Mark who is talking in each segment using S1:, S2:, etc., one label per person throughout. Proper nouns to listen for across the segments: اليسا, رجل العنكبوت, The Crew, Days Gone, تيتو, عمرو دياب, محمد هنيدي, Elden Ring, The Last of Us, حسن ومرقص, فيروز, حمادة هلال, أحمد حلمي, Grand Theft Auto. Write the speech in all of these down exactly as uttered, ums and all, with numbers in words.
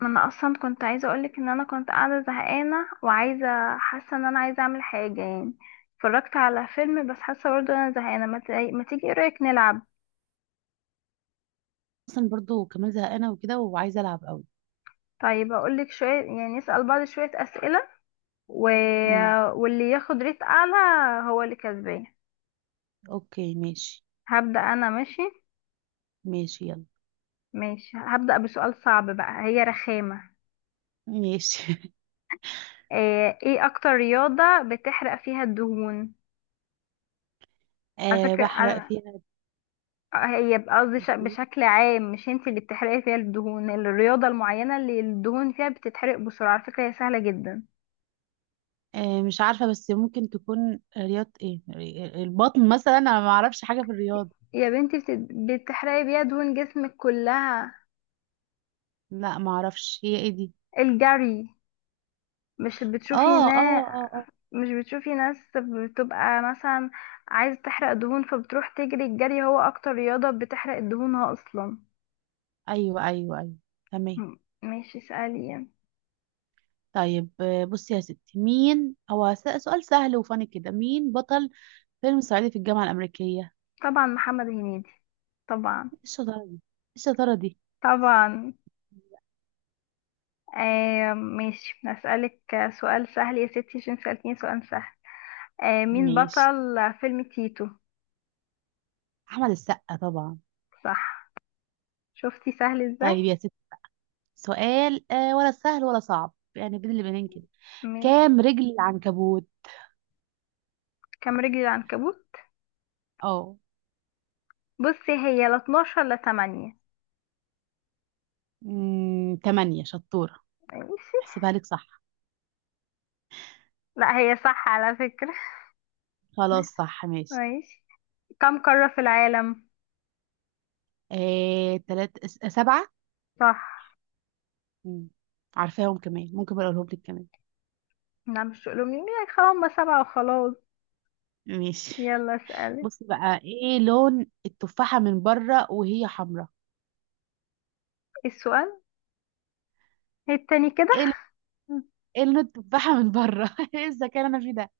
S1: ما انا اصلا كنت عايزه اقولك ان انا كنت قاعده زهقانه وعايزه حاسه ان انا عايزه اعمل حاجه يعني. اتفرجت على فيلم بس حاسه برضه انا زهقانه. ما, ت... ما تيجي، ايه رايك نلعب؟
S2: اصلا برضو كمان زهقانه وكده وعايزه العب قوي.
S1: طيب اقولك، شويه يعني نسال بعض شويه اسئله و...
S2: امم.
S1: واللي ياخد ريت اعلى هو اللي كسبان.
S2: اوكي ماشي.
S1: هبدا انا. ماشي،
S2: ماشي يلا.
S1: ماشي. هبدا بسؤال صعب بقى، هي رخامه.
S2: ماشي.
S1: ايه إيه اكتر رياضه بتحرق فيها الدهون؟ على
S2: أه، بحرق
S1: فكره،
S2: فيها.
S1: هي بقى قصدي ش- بشكل عام مش انت اللي بتحرقي فيها الدهون، الرياضة المعينة اللي الدهون فيها بتتحرق بسرعة. على فكرة، هي سهلة جدا.
S2: أه، مش عارفه، بس ممكن تكون رياضه ايه، ري- البطن مثلا، انا ما اعرفش حاجه في الرياضه.
S1: يا بنتي بت- بتحرقي بيها دهون جسمك كلها.
S2: لا ما اعرفش هي ايه دي.
S1: الجري. مش بتشوفي
S2: اه،
S1: ناس؟
S2: اه، اه، اه.
S1: مش بتشوفي ناس بتبقى مثلا عايزة تحرق دهون فبتروح تجري؟ الجري هو اكتر رياضة بتحرق دهونها اصلا.
S2: ايوه، ايوه، ايوه. تمام.
S1: م- ماشي، اسألي يعني.
S2: طيب، آه، بصي يا ستي، مين هو س- سؤال سهل وفاني كده؟ مين بطل فيلم صعيدي في الجامعه الامريكيه؟
S1: طبعا محمد هنيدي، طبعا
S2: ايه الشطاره دي؟ إيه الشطاره دي.
S1: طبعا. آه ماشي، هسألك سؤال سهل يا ستي عشان سألتيني سؤال سهل. آه، مين
S2: ماشي.
S1: بطل فيلم تيتو؟
S2: احمد السقا طبعا.
S1: صح. شفتي سهل ازاي.
S2: طيب يا ست، سؤال آه ولا سهل ولا صعب، يعني بين البنين كده.
S1: م-
S2: كام رجل العنكبوت؟
S1: كام رجل العنكبوت؟
S2: اه.
S1: بصي، هي لا اتناشر لا ثمانية.
S2: امم تمانية، شطورة.
S1: ماشي.
S2: احسبها لك صح.
S1: لا هي صح على فكرة.
S2: خلاص، صح ماشي.
S1: ماشي، كم قارة في العالم؟
S2: آه تلات س- سبعة.
S1: صح.
S2: مم. عارفاهم كمان، ممكن بقى اقولهم لك كمان.
S1: لا مش تقولوا لي، هم سبعة وخلاص.
S2: ماشي.
S1: يلا اسألي.
S2: بصي بقى، ايه لون التفاحة من بره وهي حمراء؟
S1: السؤال التاني كده.
S2: ايه لون- ايه لون التفاحة من بره؟ ايه الذكاء اللي انا فيه ده!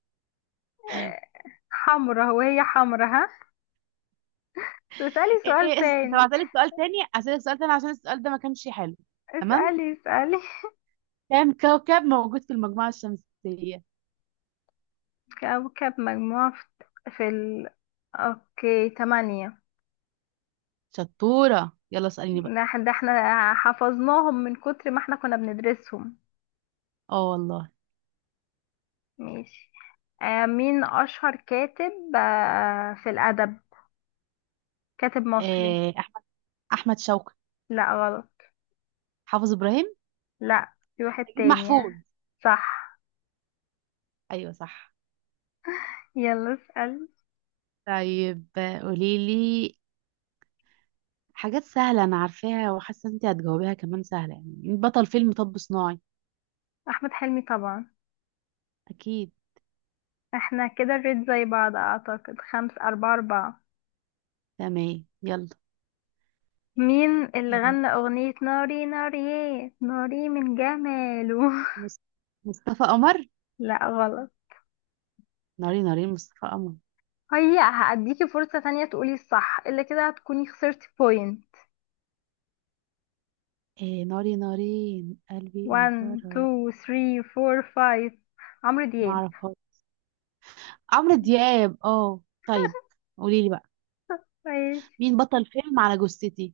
S1: آه، حمرا وهي حمرا ها. اسألي سؤال
S2: ايه اسم طب
S1: تاني.
S2: هسألك سؤال تاني هسألك سؤال تاني عشان السؤال ده ما كانش حلو. تمام.
S1: اسألي اسألي.
S2: كام كوكب موجود في المجموعة الشمسية؟
S1: كوكب مجموعة في في ال... اوكي تمانية.
S2: شطورة، يلا اسأليني بقى.
S1: ده إح- ده احنا حفظناهم من كتر ما احنا كنا بندرسهم.
S2: اه والله.
S1: ماشي. آه مين أشهر كاتب آه في الأدب، كاتب مصري؟
S2: آه، أحمد أحمد شوقي.
S1: لا غلط.
S2: حافظ إبراهيم.
S1: لا في واحد
S2: أكيد
S1: تاني.
S2: محفوظ.
S1: صح.
S2: أيوة صح.
S1: يلا اسأل.
S2: طيب، آه، قوليلي. حاجات سهلة أنا عارفاها وحاسة إن أنت هتجاوبيها كمان سهلة، يعني بطل فيلم طب صناعي.
S1: أحمد حلمي طبعا.
S2: أكيد.
S1: احنا كده الريت زي بعض أعتقد، خمس أربعة أربعة.
S2: تمام يلا.
S1: مين اللي
S2: آه،
S1: غنى أغنية ناري ناري؟ ناري من جماله.
S2: مص- مصطفى قمر.
S1: لا غلط.
S2: ناري نارين مصطفى قمر.
S1: هي هأديكي فرصة تانية تقولي الصح، إلا كده هتكوني خسرتي بوينت.
S2: إيه ناري نارين قلبي إيه؟
S1: واحد
S2: جرى.
S1: اتنين تلاتة أربعة خمسة. عمرو دياب.
S2: معرفهاش. عمرو دياب، اه طيب. قوليلي بقى،
S1: ماشي.
S2: مين بطل فيلم على جثتي.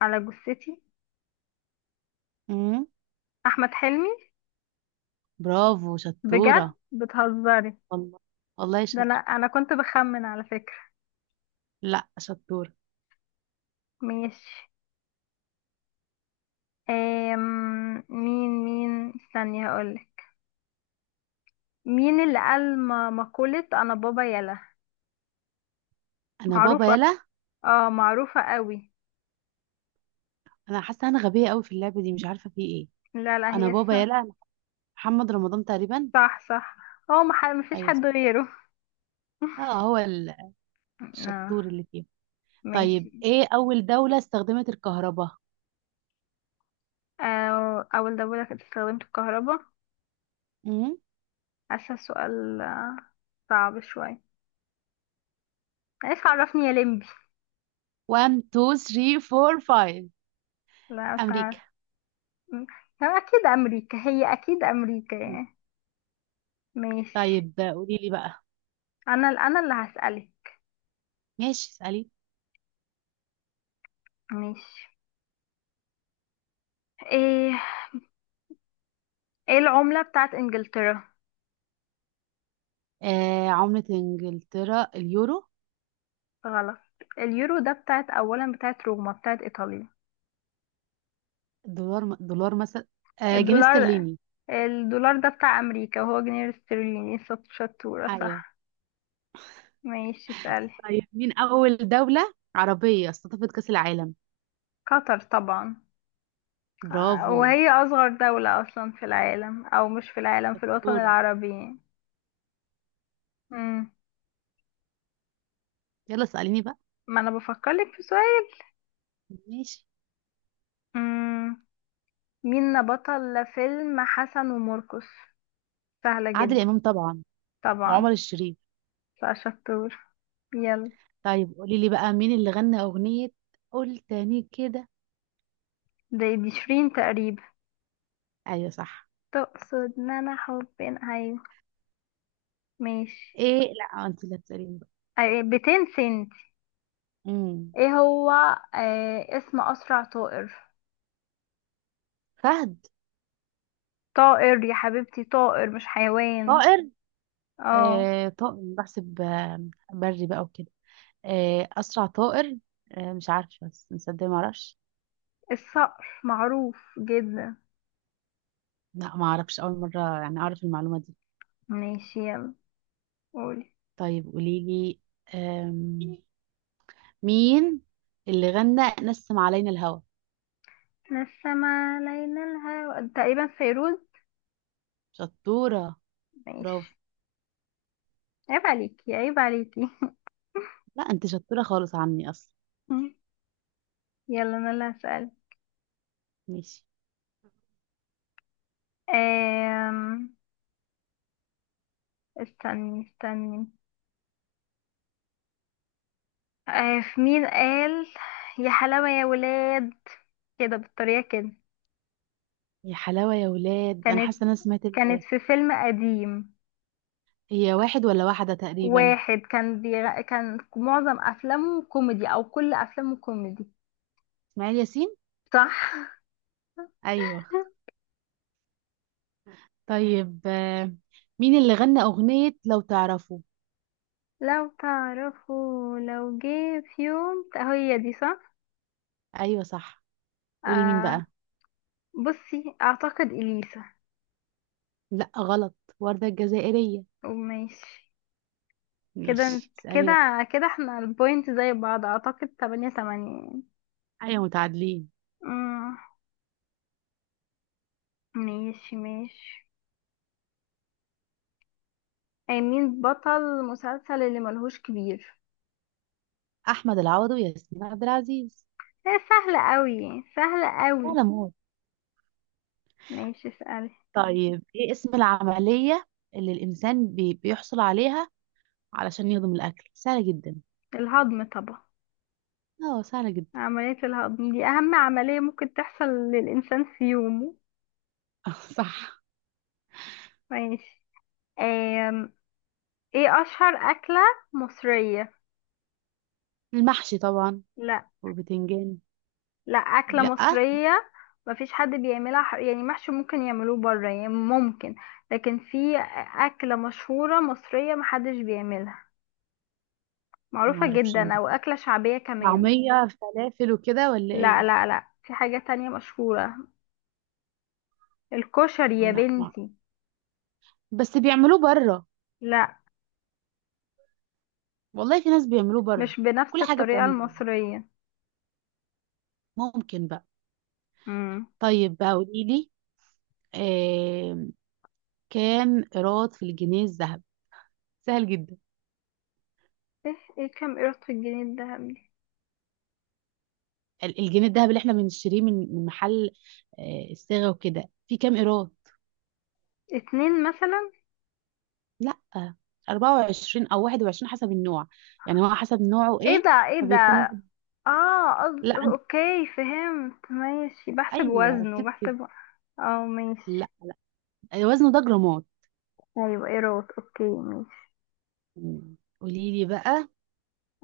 S1: على جثتي.
S2: امم.
S1: أحمد حلمي.
S2: برافو شطورة.
S1: بجد بتهزري.
S2: والله. والله
S1: ده أنا
S2: شاطرة.
S1: أنا كنت بخمن على فكرة.
S2: لا، شطورة.
S1: ماشي. أم... مين مين استني هقولك. مين اللي قال م- مقولة أنا بابا يلا؟
S2: انا بابا
S1: معروفة.
S2: يلا.
S1: اه معروفة قوي.
S2: انا حاسة انا غبية قوي في اللعبة دي، مش عارفة في ايه.
S1: لا لا،
S2: انا
S1: هي
S2: بابا
S1: صح.
S2: يلا. محمد رمضان تقريبا.
S1: صح صح. هو مح- مفيش
S2: ايوه
S1: حد
S2: صح.
S1: غيره.
S2: اه، هو ال-
S1: آه.
S2: الشطور اللي فيه.
S1: ماشي.
S2: طيب، ايه اول دولة استخدمت الكهرباء؟
S1: أو أول دولة كانت استخدمت الكهرباء؟
S2: امم.
S1: حاسة السؤال آه، صعب شوية. عايز عرفني يا لمبي.
S2: واحد اتنين تلاتة اربعة خمسة.
S1: لا مش
S2: امريكا.
S1: عارف. م- هو أكيد أمريكا، هي أكيد أمريكا
S2: مم.
S1: يعني. ماشي.
S2: طيب قولي لي بقى.
S1: أنا أنا اللي هسألك.
S2: ماشي اسألي.
S1: ماشي. إيه، إيه العملة بتاعت إنجلترا؟
S2: آه عملة انجلترا اليورو.
S1: غلط. اليورو ده بتاعت أولا بتاعت روما، بتاعت إيطاليا.
S2: دولار، دولار مثلا. آه جنيه
S1: الدولار.
S2: استرليني.
S1: الدولار ده بتاع أمريكا، وهو جنيه استرليني. شط- شطورة،
S2: ايوه.
S1: صح. ماشي اسألي.
S2: طيب، مين اول دولة عربية استضافت كأس العالم؟
S1: قطر طبعا.
S2: برافو.
S1: وهي أصغر دولة أصلا في العالم، أو مش في العالم، في الوطن
S2: دورة.
S1: العربي يعني. مم.
S2: يلا اسأليني بقى.
S1: ما أنا بفكرلك في سؤال.
S2: ماشي.
S1: مم. مين بطل فيلم حسن ومرقص؟ سهلة
S2: عادل
S1: جدا.
S2: امام طبعا. وعمر
S1: طبعا.
S2: الشريف.
S1: بقى شطور. يلا.
S2: طيب قولي لي بقى، مين اللي غنى اغنية. قول تاني كده.
S1: دي دي شيرين تقريبا.
S2: ايوه صح.
S1: تقصد ان انا حبين، ايوه. ماشي.
S2: ايه، لا انت اللي هتسأليني بقى.
S1: أيوة، ميتين سنت.
S2: امم.
S1: ايه هو، آه اسم اسرع طائر؟
S2: فهد.
S1: طائر يا حبيبتي، طائر مش حيوان.
S2: طائر.
S1: اه.
S2: آه طائر بحسب آه، بري بقى وكده. آه اسرع طائر. آه مش عارفة، بس مصدق ما اعرفش.
S1: الصقر معروف جدا.
S2: لا ما اعرفش، اول مرة يعني اعرف المعلومة دي.
S1: ماشي يلا. قولي.
S2: طيب قولي لي مين اللي غنى نسم علينا الهوى.
S1: من السما لينا الهوى تقريبا، فيروز.
S2: شطورة. برافو.
S1: ماشي. عيب عليكي، عيب عليكي.
S2: لا انت شطورة خالص عني اصلا.
S1: يلا انا اللي هسأل.
S2: ماشي.
S1: أم... استني استني. أه، في مين قال يا حلاوة يا ولاد، كده بالطريقة كده؟
S2: يا حلاوة يا ولاد، انا
S1: كانت،
S2: حاسة ان انا سمعت ال...
S1: كانت في فيلم قديم.
S2: هي واحد ولا واحدة تقريبا.
S1: واحد كان بيغ... كان معظم أفلامه كوميدي، أو كل أفلامه كوميدي.
S2: اسماعيل ياسين.
S1: صح.
S2: ايوه. طيب، آه، مين اللي غنى اغنية لو تعرفوا؟
S1: لو تعرفوا لو جه في يوم، هي دي صح.
S2: ايوه صح. قولي مين
S1: آه.
S2: بقى.
S1: بصي، اعتقد اليسا.
S2: لا غلط. وردة الجزائرية.
S1: وماشي. كده
S2: ماشي
S1: انت-
S2: اسألي
S1: كده،
S2: بقى.
S1: كده احنا البوينت زي بعض اعتقد، تمانية تمانية يعني.
S2: ايوه متعادلين.
S1: مم، ماشي ماشي. أي مين بطل مسلسل اللي ملهوش كبير؟
S2: احمد العوضي وياسمين عبد العزيز.
S1: هي سهلة قوي، سهلة قوي.
S2: سلام.
S1: ماشي اسألي.
S2: طيب ايه اسم العملية اللي الإنسان بي بيحصل عليها علشان يهضم الأكل؟ سهلة جدا.
S1: الهضم طبعا.
S2: اه سهلة جدا.
S1: عملية الهضم دي أهم عملية ممكن تحصل للإنسان في يومه.
S2: صح.
S1: ماشي. ايه اشهر اكلة مصرية؟
S2: المحشي طبعا.
S1: لا.
S2: والبتنجان.
S1: لا اكلة
S2: لأ.
S1: مصرية. مفيش حد بيعملها ح- يعني محشي ممكن يعملوه بره يعني ممكن. لكن في اكلة مشهورة مصرية محدش بيعملها، معروفة
S2: معرفش.
S1: جدا، او اكلة شعبية كمان.
S2: طعمية، فلافل وكده ولا
S1: لا
S2: ايه؟
S1: لا لا، في حاجة تانية مشهورة. الكشري يا
S2: لا ما،
S1: بنتي.
S2: بس بيعملوه بره.
S1: لا،
S2: والله في ناس بيعملوه بره.
S1: مش بنفس
S2: كل حاجة
S1: الطريقة
S2: بتعمل بره،
S1: المصرية.
S2: ممكن بقى.
S1: امم.
S2: طيب بقى قوليلي، آه كام إيراد في الجنيه الذهبي؟ سهل جدا.
S1: ايه ايه كام قيرة الجنيه الدهب دي؟
S2: ال- الجنيه الذهب اللي احنا بنشتريه من من محل آه، الصاغة وكده، في كام قيراط؟
S1: اتنين مثلا.
S2: لا، اربعة وعشرين او واحد وعشرين حسب النوع، يعني هو حسب نوعه
S1: ايه
S2: ايه.
S1: ده، ايه
S2: فبيكون
S1: ده.
S2: واحد.
S1: اه قصد-
S2: لا أنت-
S1: اوكي فهمت ماشي، بحسب
S2: ايوه
S1: وزنه،
S2: ركزي كده.
S1: بحسب. اه ماشي.
S2: لا، وزنه ده جرامات.
S1: ايوه ايروت، اوكي ماشي.
S2: مم. قولي لي بقى.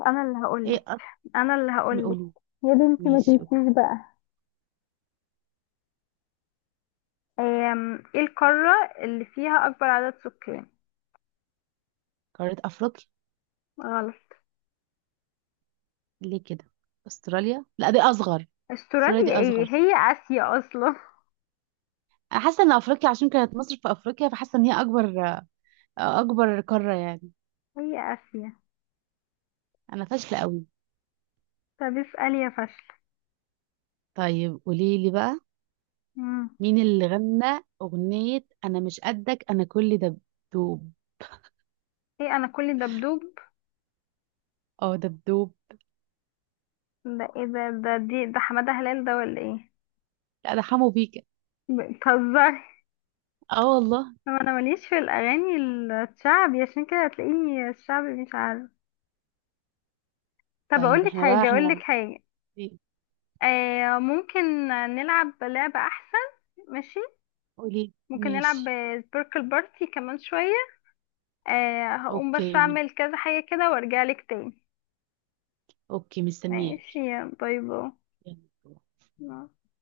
S1: انا اللي هقولك،
S2: ايه أط-
S1: انا اللي هقولك.
S2: قولي
S1: يا بنتي ما
S2: ماشي. قولي.
S1: تنسيش بقى. أم، ايه القارة اللي فيها اكبر عدد سكان؟
S2: قارة افريقيا.
S1: غلط.
S2: ليه كده؟ استراليا، لا دي اصغر. استراليا
S1: استراليا،
S2: دي
S1: ايه
S2: اصغر.
S1: هي اسيا اصلا.
S2: انا حاسه ان افريقيا، عشان كانت مصر في افريقيا فحاسه ان هي اكبر، اكبر قاره يعني.
S1: هي اسيا.
S2: انا فاشله قوي.
S1: طب اسألي يا فشل.
S2: طيب قولي لي بقى،
S1: مم.
S2: مين اللي غنى أغنية أنا مش قدك أنا كل دبدوب؟
S1: ايه انا كل دبدوب؟
S2: اه دبدوب.
S1: ده ايه ده، ده دي ده حمادة هلال ده ولا ايه؟
S2: لا ده حمو بيكا.
S1: بتهزري.
S2: اه والله.
S1: هو انا ماليش في الاغاني الشعبي، عشان كده هتلاقيني الشعبي مش عارف. طب اقول
S2: طيب
S1: لك
S2: احنا بقى
S1: حاجه، اقول لك
S2: احنا.
S1: حاجه. آه ممكن نلعب لعبه احسن. ماشي.
S2: قولي
S1: ممكن نلعب
S2: ماشي.
S1: سبيركل بارتي كمان شويه. آه هقوم بس
S2: اوكي.
S1: اعمل كذا حاجه كده، وارجع لك تاني.
S2: اوكي
S1: ماشي.
S2: مستنياكي.
S1: باي.
S2: يلا.
S1: باي